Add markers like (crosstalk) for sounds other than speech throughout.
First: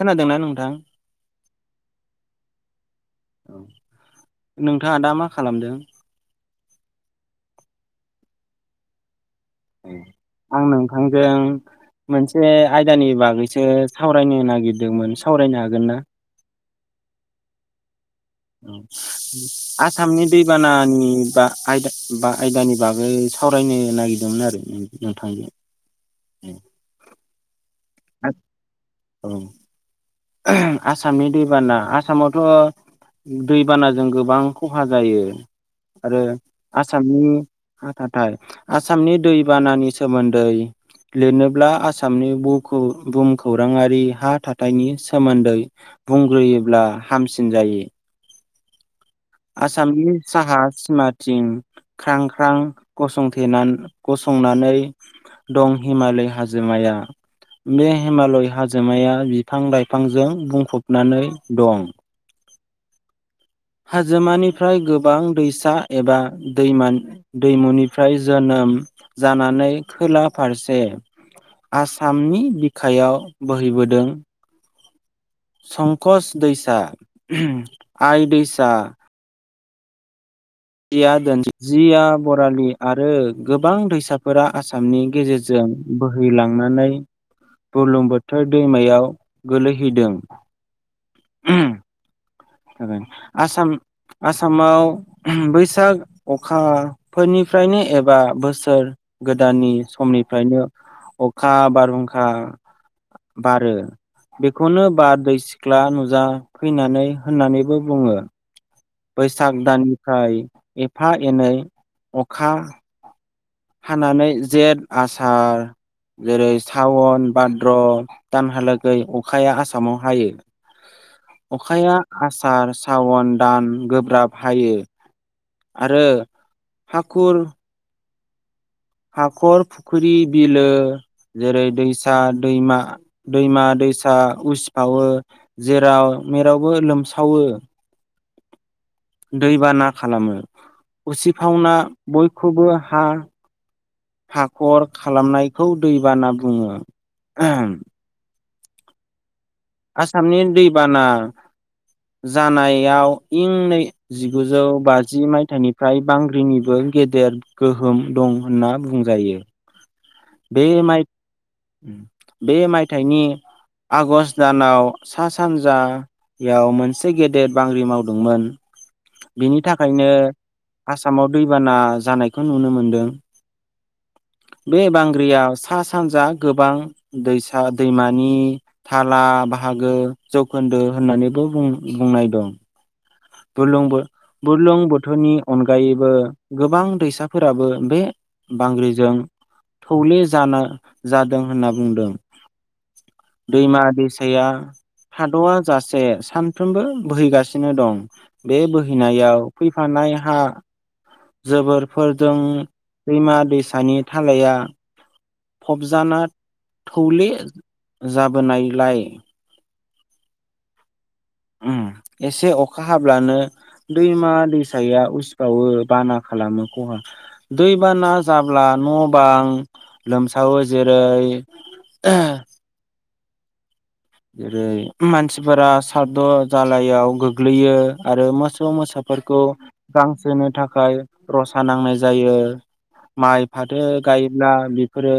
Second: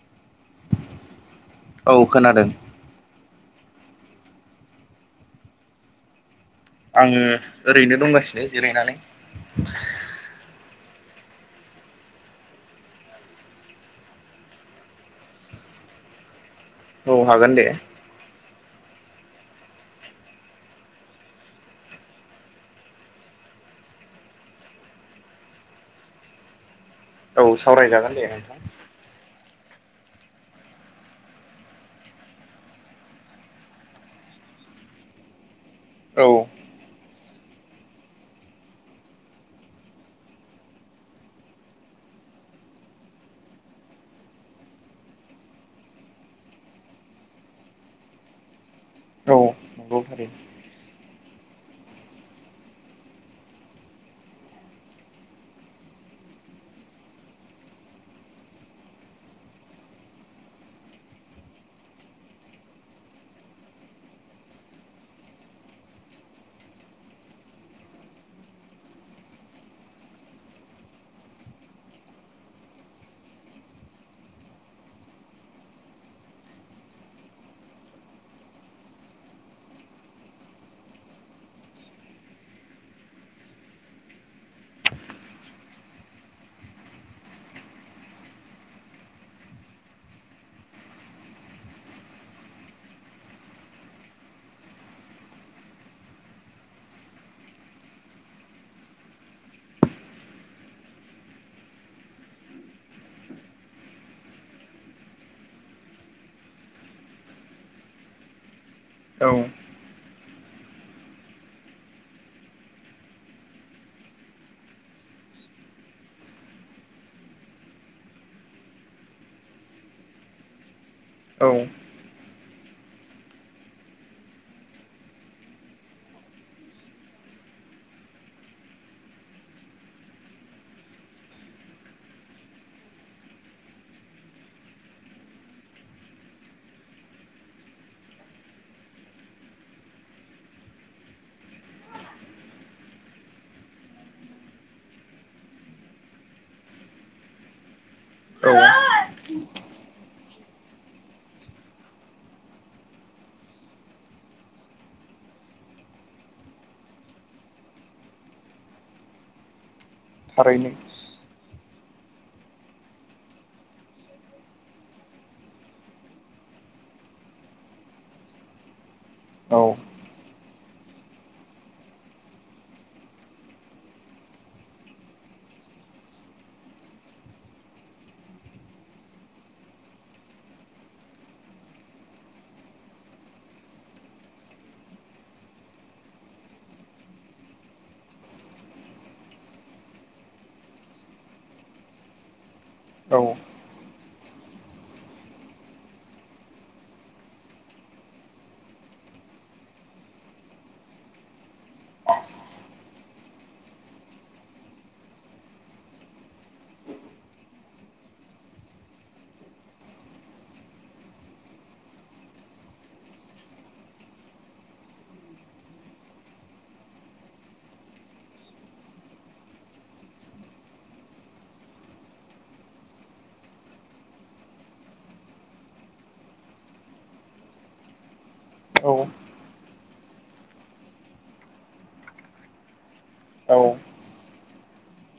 खोनादोंना नोंथां? औ खोनादों। औ नोंथाङा दा मा खालामदों? आङो ओरैनो दंगासिनो जिरायनानै। आं नोंथांजों मोनसे आयदानि बागैसो सावरायनो नागिरदोंमोन सावरायनो हागोन ना? औ हागोन दे। आसामनि दैबानानि बा आय बा आयदानि बागै। सावरायनो नागिरदोंमोन आरो नोंथांजों। औ सावरायजागोन दे नोंथां। औ। आसामनि दैबाना आसामावथ' दैबानाजों गोबां खहा जायो आरो नोंथां आसामनि। थाय आसामनि दैबानानि सोमोन्दै लिरनोब्ला आसामनि बहुमखौराङारि हा थाथायनि सो सोमोन्दै बुंग्रोयोब्ला हामसिन जायो। आसामनि साहा सिमाथिं ख्रां ख्रां गसंथेनानै गसंनानै दं हिमालय हाजोमाया। बे हिमालय हाजोमाया बिफां-लाइफांजों बुंफबनानै दं। हाजोमानिफ्राय गोबां दैसा एबा दैमानि दैमुनिफ्राय जोनोम जानानै खोला फारसे आसामनि बिखायाव बोहैबोदों। संकस दैसा आइ दैसा। जिया दोन जिया बरालि आरो गोबां दैसाफोरा आसामनि गेजेरजों बोहैलांनानै बुलुं बोथोर दैमायाव गोलैहैदों। ओ। जाब आसाम आसामाव। बैसाग अखा फोरनिफ्रायनो एबा बोसोर गोदाननि समनिफ्रायनो अखा बारहुंखा। बारो बेखौनो बारदै सिख्ला नुजा फैनानै होननानैबो बुङो। औ बैसाग दाननिफ्राय एफा एनै अखा हानानै जेत आसार। जेरै सावन भाद्र' दानहालागै अखाया आसामाव हायो। औ नंगौ थारैनो औ अखाया आसार सावन दान गोब्राब हायो। आरो हाखुर। हाखर फुख्रि बिलो जेरै दैसा दैमा। दैमा दैसा उसिफावो। जेराव मेरावबो लोमसावो। दैबाना खालामो उसिफावना बयखौबो हा। हाखर खालामनायखौ दैबाना बुङो। अ आसामनि दैबाना जानायाव इं नै जिगुजौ बाजि मायथाइनिफ्राय बांग्रिनिबो गेदेर गोहोम दं होनना बुंजायो। बे थारैनो माय बे मायथाइनि। आगषट दानाव सा सानजा। याव मोनसे गेदेेर बांग्रि मावदोंमोन बिनि औ थाखायनो। आसामाव दैबाना जानायखौ नुनो मोनदों बे बां याव सा सानजा गोबां दैसा दैमानि। थाला बाहागो जौखोन्दो होननानैबो बुंनाय दं। बुरलुं बुरलुंबुथुरनि अनगायैबो गोबां दैसाफोराबो बे। बांग्रिजों थौले जाना जादों होनना बुंदों औ दैमा दैसाया थाद'आ जासे सानफ्रोमबो बोहैगासिनो दं बे बोहैनायाव फैफानाय हा जोबोरफोरजों दैमा दैसानि थालाया फबजाना थौले जाबोनायलाय उम एसे अखा हाब्लानो दैमा दैसाया उसिबावो बाना खालामो खहा दैबाना जाब्ला न' बां लोमसावो जेरै (inaudible) जेरै मानसिफोरा सादद' जालायाव गोग्लैयो आरो मो मोसौ औ मोसाफोरखौ गांसोनो थाखाय रसा नांनाय जायो माइ औ फाथो गायोब्ला बेफोरो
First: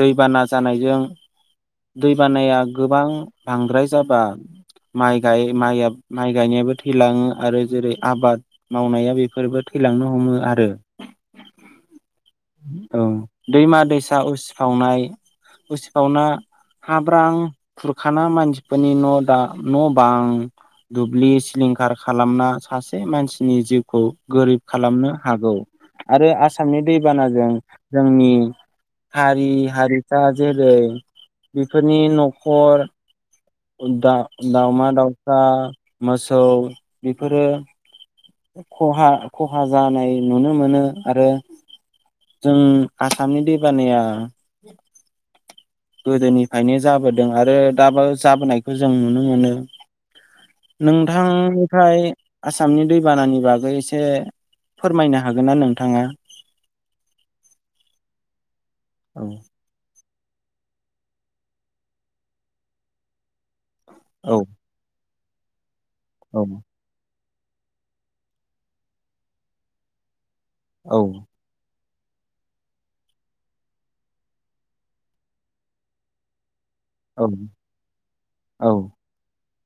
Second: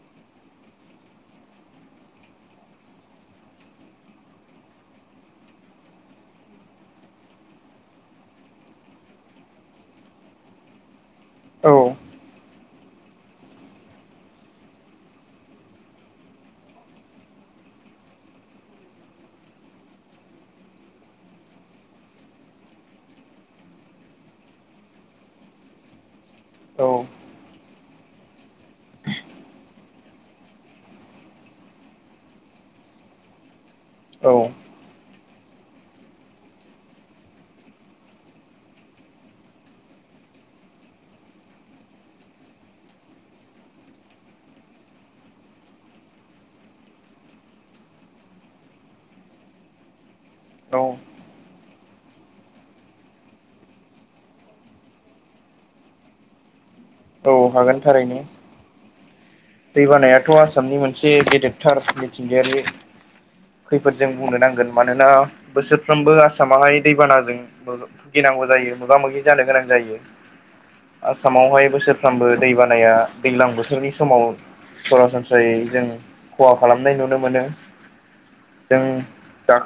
दैबाना जानायजों दैबानाया गोबां बांद्राय जाबा माइ गाइ माइ गायनायाबो थैलाङो आरो जेरै मावनाया बेफोरबो थैलांनो हमो आरो औ औ दैमा दैसा उसिफावनाय उसिफावना हाब्रां खुरखाना मानसिफोरनि न' दा न' बां दुब्लि सिलिंखार खालामना सासे मानसिनि जिउखौ गोरिब खालामनो हागौ आरो आसा आसामनि दैबानाजों जोंनि हारि हारिसा जेरै बेफोरनि न'खर दा औ दावमा दाउ सा मोसौ बेफोरो खहा खहा जानाय नुनो मोनो आरो जों आसामनि दैबानाया गोदोनिफ्रायनो जाबोदों आरो दाबो जाबोनायखौ जों नुनो मोनो औ नोंथांनिफ्राय आसामनि दैबानानि बागै एसे फोरमायनो हागोन ना नोंथाङा औ हागोन थारैनो (inaudible) दै बानायाथ' आसामनि मोनसे गेदेरथार मिथिंगायारि खैफोदजों बुंनो औ नांगोन मानोना बोसोरफ्रोमबो औ आसामावाहाय दैबानाजों भुगिनांगौ जायो मोगा -मोगि जानो गोनां जायो। औ आसामावहाय बोसोरफ्रामबो दै बानाया दैज्लां बोथोरनि समाव सरासनस्रायै जों खहा खालामनाय नुनो औ मोनो। जों दा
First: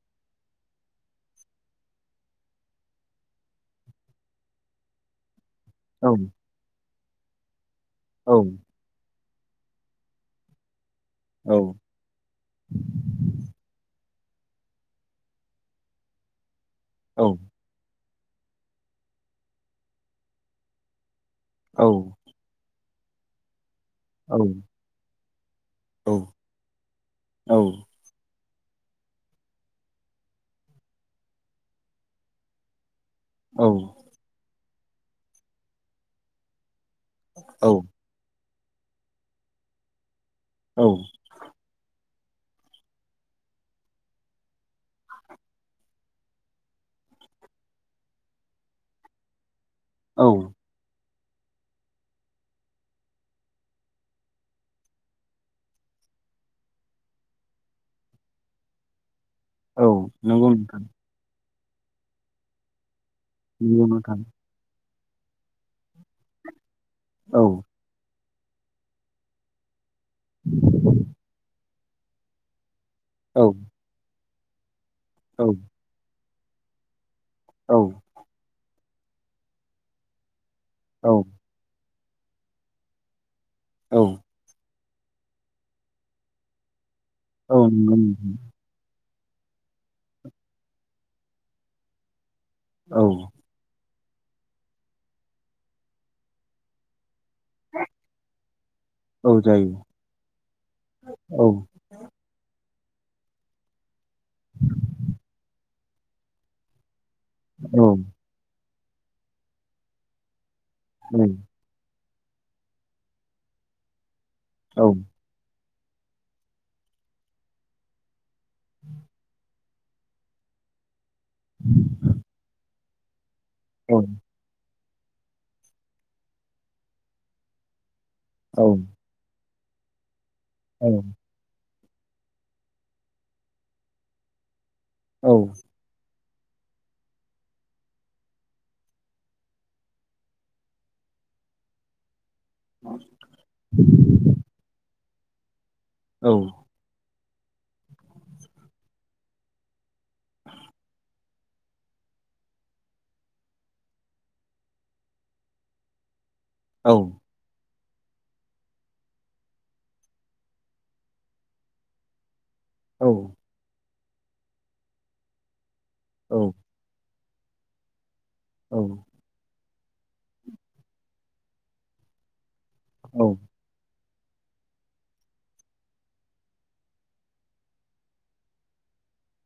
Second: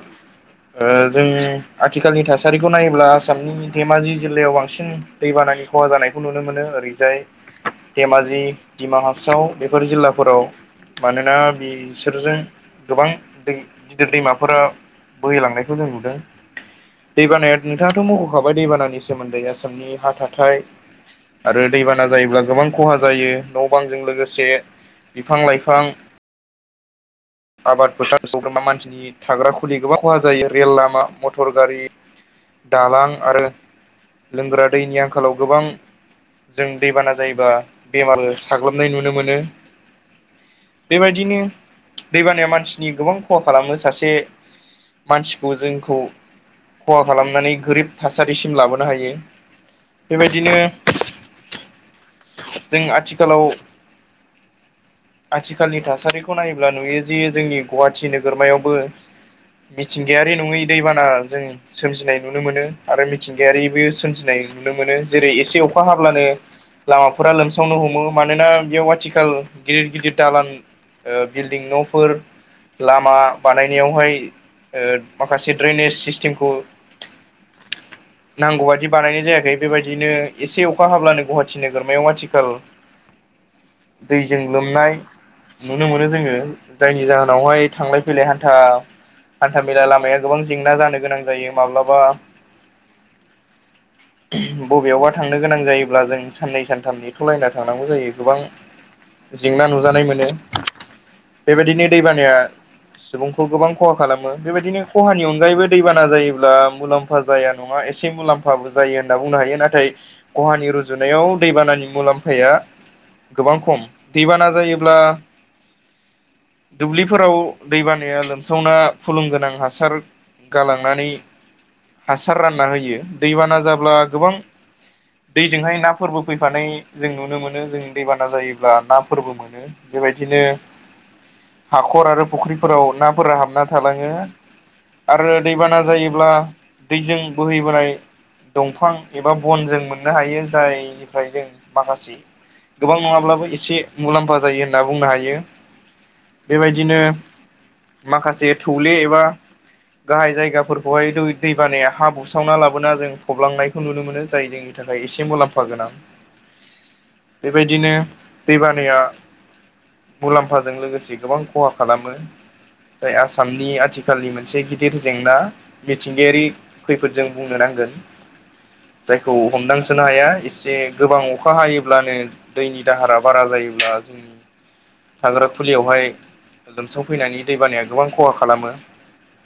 जों आथिखालनि थासारिखौ नायोब्ला आसामनि धेमाजि जिल्लायाव बांसिन दैबानानि खहा औ जानायखौ नुनो मोनो ओरैजाय औ धेमाजि, दिडिमा हासाव बेफोर जिल्लाफोराव मानोना औ बि बिसोरजों गोबां दै गिदिर दैमाफोरा बोहैलांनायखौ जों नुदों। औ दैबानाया नोंथाङाथ' मख'खाबाय दैबानानि सोमोन्दै आसामनि हा थाथाय आरो औ दैबाना जायोब्ला गोबां खहा जायो न' बांजों औ लोगोसे बिफां -लाइफां औ आबाद फोथार सग्रा मानसिनि थाग्रा खुलि गोबां खहा जायो रेल लामा मटर -गारि दालां आरो लोंग्रा दैनि आंखालाव गोबां जों दैबाना जायोबा बेमार साग्लोबनाय नुनो मोनो। औ बेबायदिनो दैबानाया मानसिनि गोबां खहा खालामो सासे मानसिखौ जोंखौ खहा खालामनानै गोरिब थासारिसिम लाबोनो हायो। औ बेबायदिनो जों आथिखालाव आथिखालनि थासारिखौ नाय अब्ला नुयो जे जोंनि गुवाहाटि नोगोरमायावबो औ मिथिंगायारि नंगौ नङै नोंथां दैबाना जों सोमजिनाय नुनो मोनो। आरो मिथिंगायारिबो नंगौ नोंथां सोमजिनाय नुनो मोनो जेरै एसे अखा हाब्लानो लामाफोरा औ लोमसावनो हमो मानोना बेयाव आथिखाल गिदिर- गिदिर दालान ओ बिल्डिं नफोर लामा औ बानायनायावहाय ओ औ माखासे दड्रेनेज सिस्टेमखौ औ नांगौ बादि बानायनाय जायाखै बेबायदिनो एसे अखा औ हाब्लानो गुवाहाटी खाथि नोगोरमायाव आथिखाल औ दैजों लोमनाय नुनो मोनो। जोङो जायनि औ जाहोनावहाय नंगौ थांलाय -फैलाय नोंथां हान्था हान्थामेला लामाया गोबां जेंना जानो गोनां जायो। माब्लाबा औ बबेयावबा थांनो गोनां जायोब्ला जों साननै सानथाम नेथ ' लायना थांनांगौ जायो गोबां औ जेंना जायो नुजानाय मोनो। औ बेबायदिनो दैबानाया सुबुंखौ गोबां खहा खालामो बेबायदिनो खहानि अनगायैबो दैबाना जायोब्ला मुलाम्फा मुलाम्फा जाया नाङा औ एसे मुलाम्फा बो जायो होनना बुनो हायो नाथाय खहानि रुजुनायाव रुजुनायाव दैबानानि मुलाम्फाया गोबां खम दैबाना औ जायोब्ला दुब्लिफोराव दैबानाया लोमसावना फुलुं गोनां हासार गालांनानै हासार रानना होयो। दैबाना जाब्ला औ गोबां दैजोंहाय नाफोरबो फैफानाय जों नुनो मोनो। जों दैबाना जायोब्ला ना फोरबो मोनो। बेबायदिनो औ हाखर आरो फुख्रिफोराव नाफोरा हाबना थालाङो औ आरो दैबाना जायोब्ला दैजों बोहैबोनाय दंफां एबा बन जों मोननो हायो जायनिफ्राय जों माखासे गोबां नङाब्लाबो एसे मुलाम्फा जायो होनना बुंनो हायो। औ बेबायदिनो माखासे थौले एबा गाहाय जायगाफोरखौहाय दैबानाया हा बुस्रावना लाबोना जों फबलांनायखौ नुनो मोनो जाय जोंनि थाखाय एसे मुलाम्फा गोनां। औ बेबायदिनो दैबानाया मुलाम फा जों लोगोसे गोबां खहा खालामो जाय। आसामनि आथिखाल नि मोनसे गिदिर जेंना औ मिथिंगायारि खैफोदजों बुंनो नांगोन। औ जायखौ हमदांसोनो हाया एसे गोबां अखा हायोब्लानो दैनि दाहारा औ बारा जायोब्ला उम थाग्रा खुलियावहाय लोमसांफैनायनि दैबानाया गोबां खहा खालामो।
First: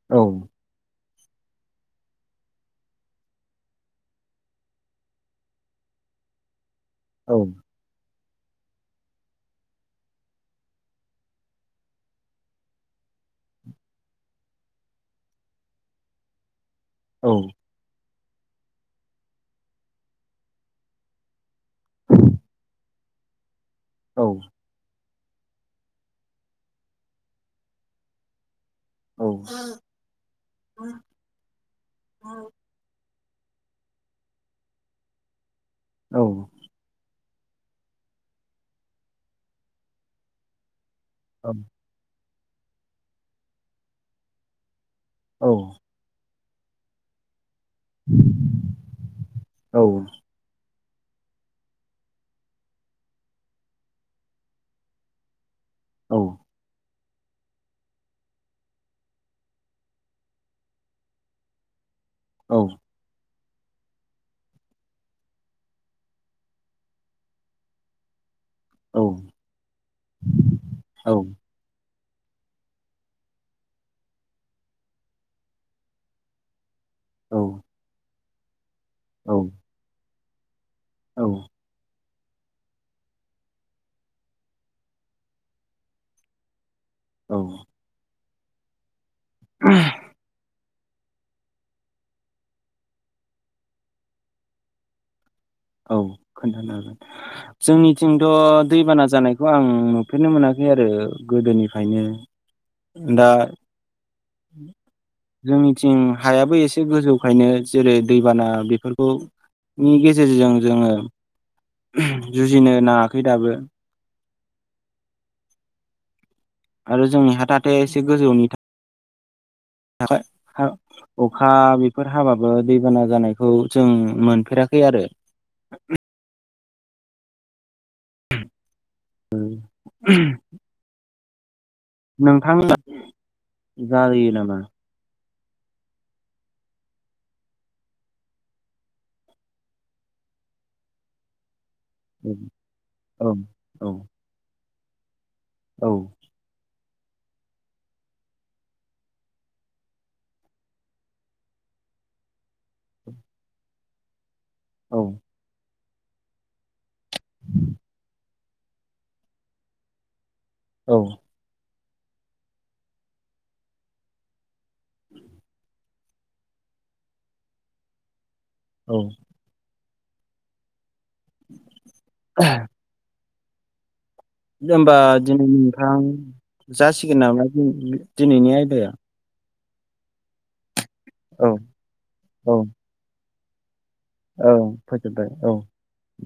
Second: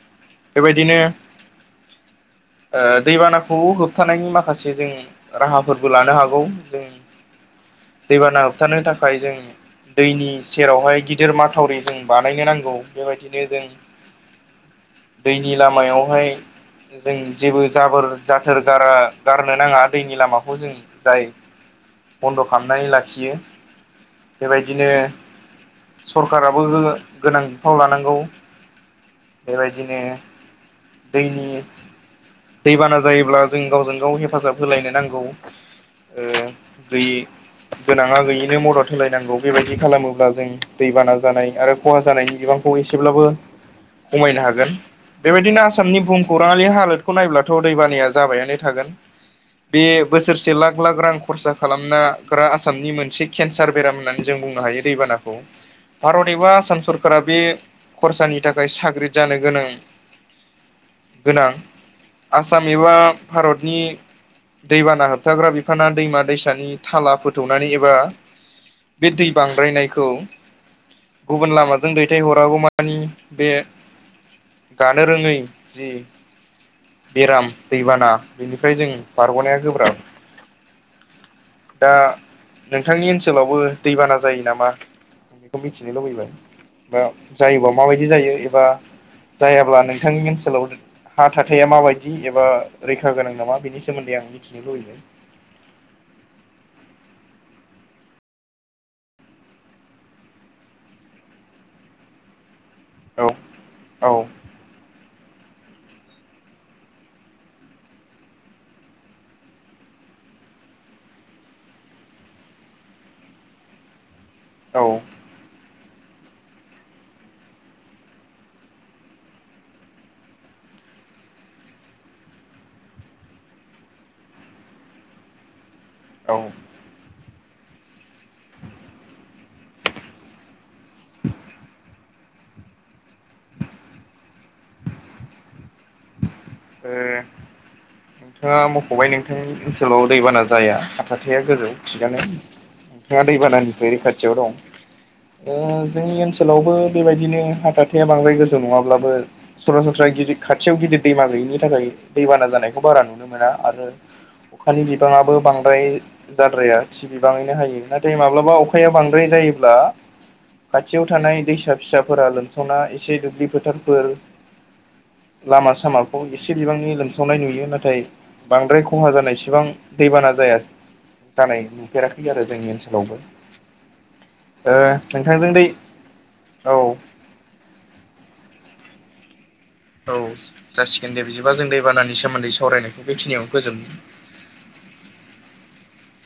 औ बेबायदिनो ओ दैबानाखौ होबथानायनि माखासे जों राहाफोरबो लानो हागौ जों। औ दैबाना होबथानो थाखाय जों दैनि सेरावहाय गिदिर माथावरि जों बानायनो नांगौ बेबायदिनो जों दैनि लामायावहाय जों औ जेबो जाबोर जाथोर गारा गारनो नाङा दैनि लामाखौ जों जाय बन्द' खालामनानै लाखियो। औ बेबायदिनो सरखाराबो गोनां बिफाव लानांगौ। औ औ बेबायायदिनो दैनि दैबाना जायोब्ला जों गावजों गाव हेफाजाब होलायनो नांगौ। ओ औ गैयि गोनाङा गैयैनो मदद होलायनांगौ बेबायदि खालामो अब्ला जों दैबाना औ जानाय आरो खहा जानायनि बिबांखौ एसेब्लाबो खमायनो हागोन। बेबायदिनो आसामनि भुुमखौराङलि हालोदखौ नायब्ला थ दैबानाया जाबायनानै थागोन बे बोसोर बोरसे लाख लाख रां खरसा खालामनग्रा आसामनि मोनसे केन्सार बेराम होननानै जों बुंनो हायो। दैबानाखौ भारत एबा आसाम सरका बे खरसानि थाखाय साग्रिद जानो गोनां गोनां। आसाम एबा भारतनि दैबाना होबथाग्रा बिफाना दैमा दैसानि थाला फोथौनानै एबा बे दै बांद्रायनायखौ गुब गुबुन लामाजों दैथायहरगौ मानि बे गानो रोङै जि बेराम दैबाना बेनिफ्राय जों बारग'नाया गोब्राब। औ औ दा नोंथांनि ओनसोलावबो दैबाना जायो नामा? आ बेखौ मिथिनो लुबैबाय? औ जायोबा माबायदि जायो एबा जायाब्ला नोंथांनि ओनसोलाव हााथार खोथायाइा माबायदि एबा रैखा गोनां नामा बेनि सोमोन्दै आं मिथिनो लुबैदों? औ खोन्थानो हागोन। जोंनिथिंथ' दैबाना जानायखौ आं नुफेरनो मोनाखै आरो गोदोनिफ्रायनो। औ दा औ जोंनिथिं हायाबो एसे गोजौखायनो जेरै दैबाना बेफोरखौ नि गेजेरजों जोङो जुजिनो नाङाखै दाबो। औ आरो जोंनि हा थाहाथे एसे गोजौनि अखा बेफोर हाबाबो दैबाना जानायखौ जों मोनफेराखै आरो। (inaudible) औ ओं (unintelligible) (inaudible) नोंथांमोना जायो नामा? ओ नोंथाङा मख'बाय नोंथांनि ओनसोलाव दैबाना जाया हाथाथेया गोजौ थिगानो नोंथाङा औ औ दैबानानिफ्राय रैखाथियाव दं ओ औ जोंनि ओनस सोलावबो बेबायदिनो हाथाथेया बांद्राय गोजौ नङाब्लाबो सरासनस्रा गिद खाथियाव गिदिर दैमा गैयिनि नि थाखाय दैबाना जानायखौ बारा नुनो मोना आरो अखानि बिबाङाबो बांद्राय जाद्राया थि बिबाङैनो हायो नाथाय माब्लाबा अखाया बांद्राय जायोब्ला औ खाथियाव थानाय दैसा फिसाफोरा लोमसावना एसे दुब्लि फोथारफोर लामा सामाखौ एसे बिबांनि लोमसावनाय नुयो नाथाय बांद्राय औ खहा जानाय इसिबां दैबाना जाया जानाय नुफेराखै आरो जोंनि ओनसोलाव लावबो होमबा दिनै नोंथां औ जासिगोन नामा दिनिनि दिनैनि आयदाया औ जासिगोन दे औ बिदिबा जों दैबानानि सोमोन्दै औ सावरायनायखौ बेखिनियावनो फोजोबनि औ फोजोबबाय औ दे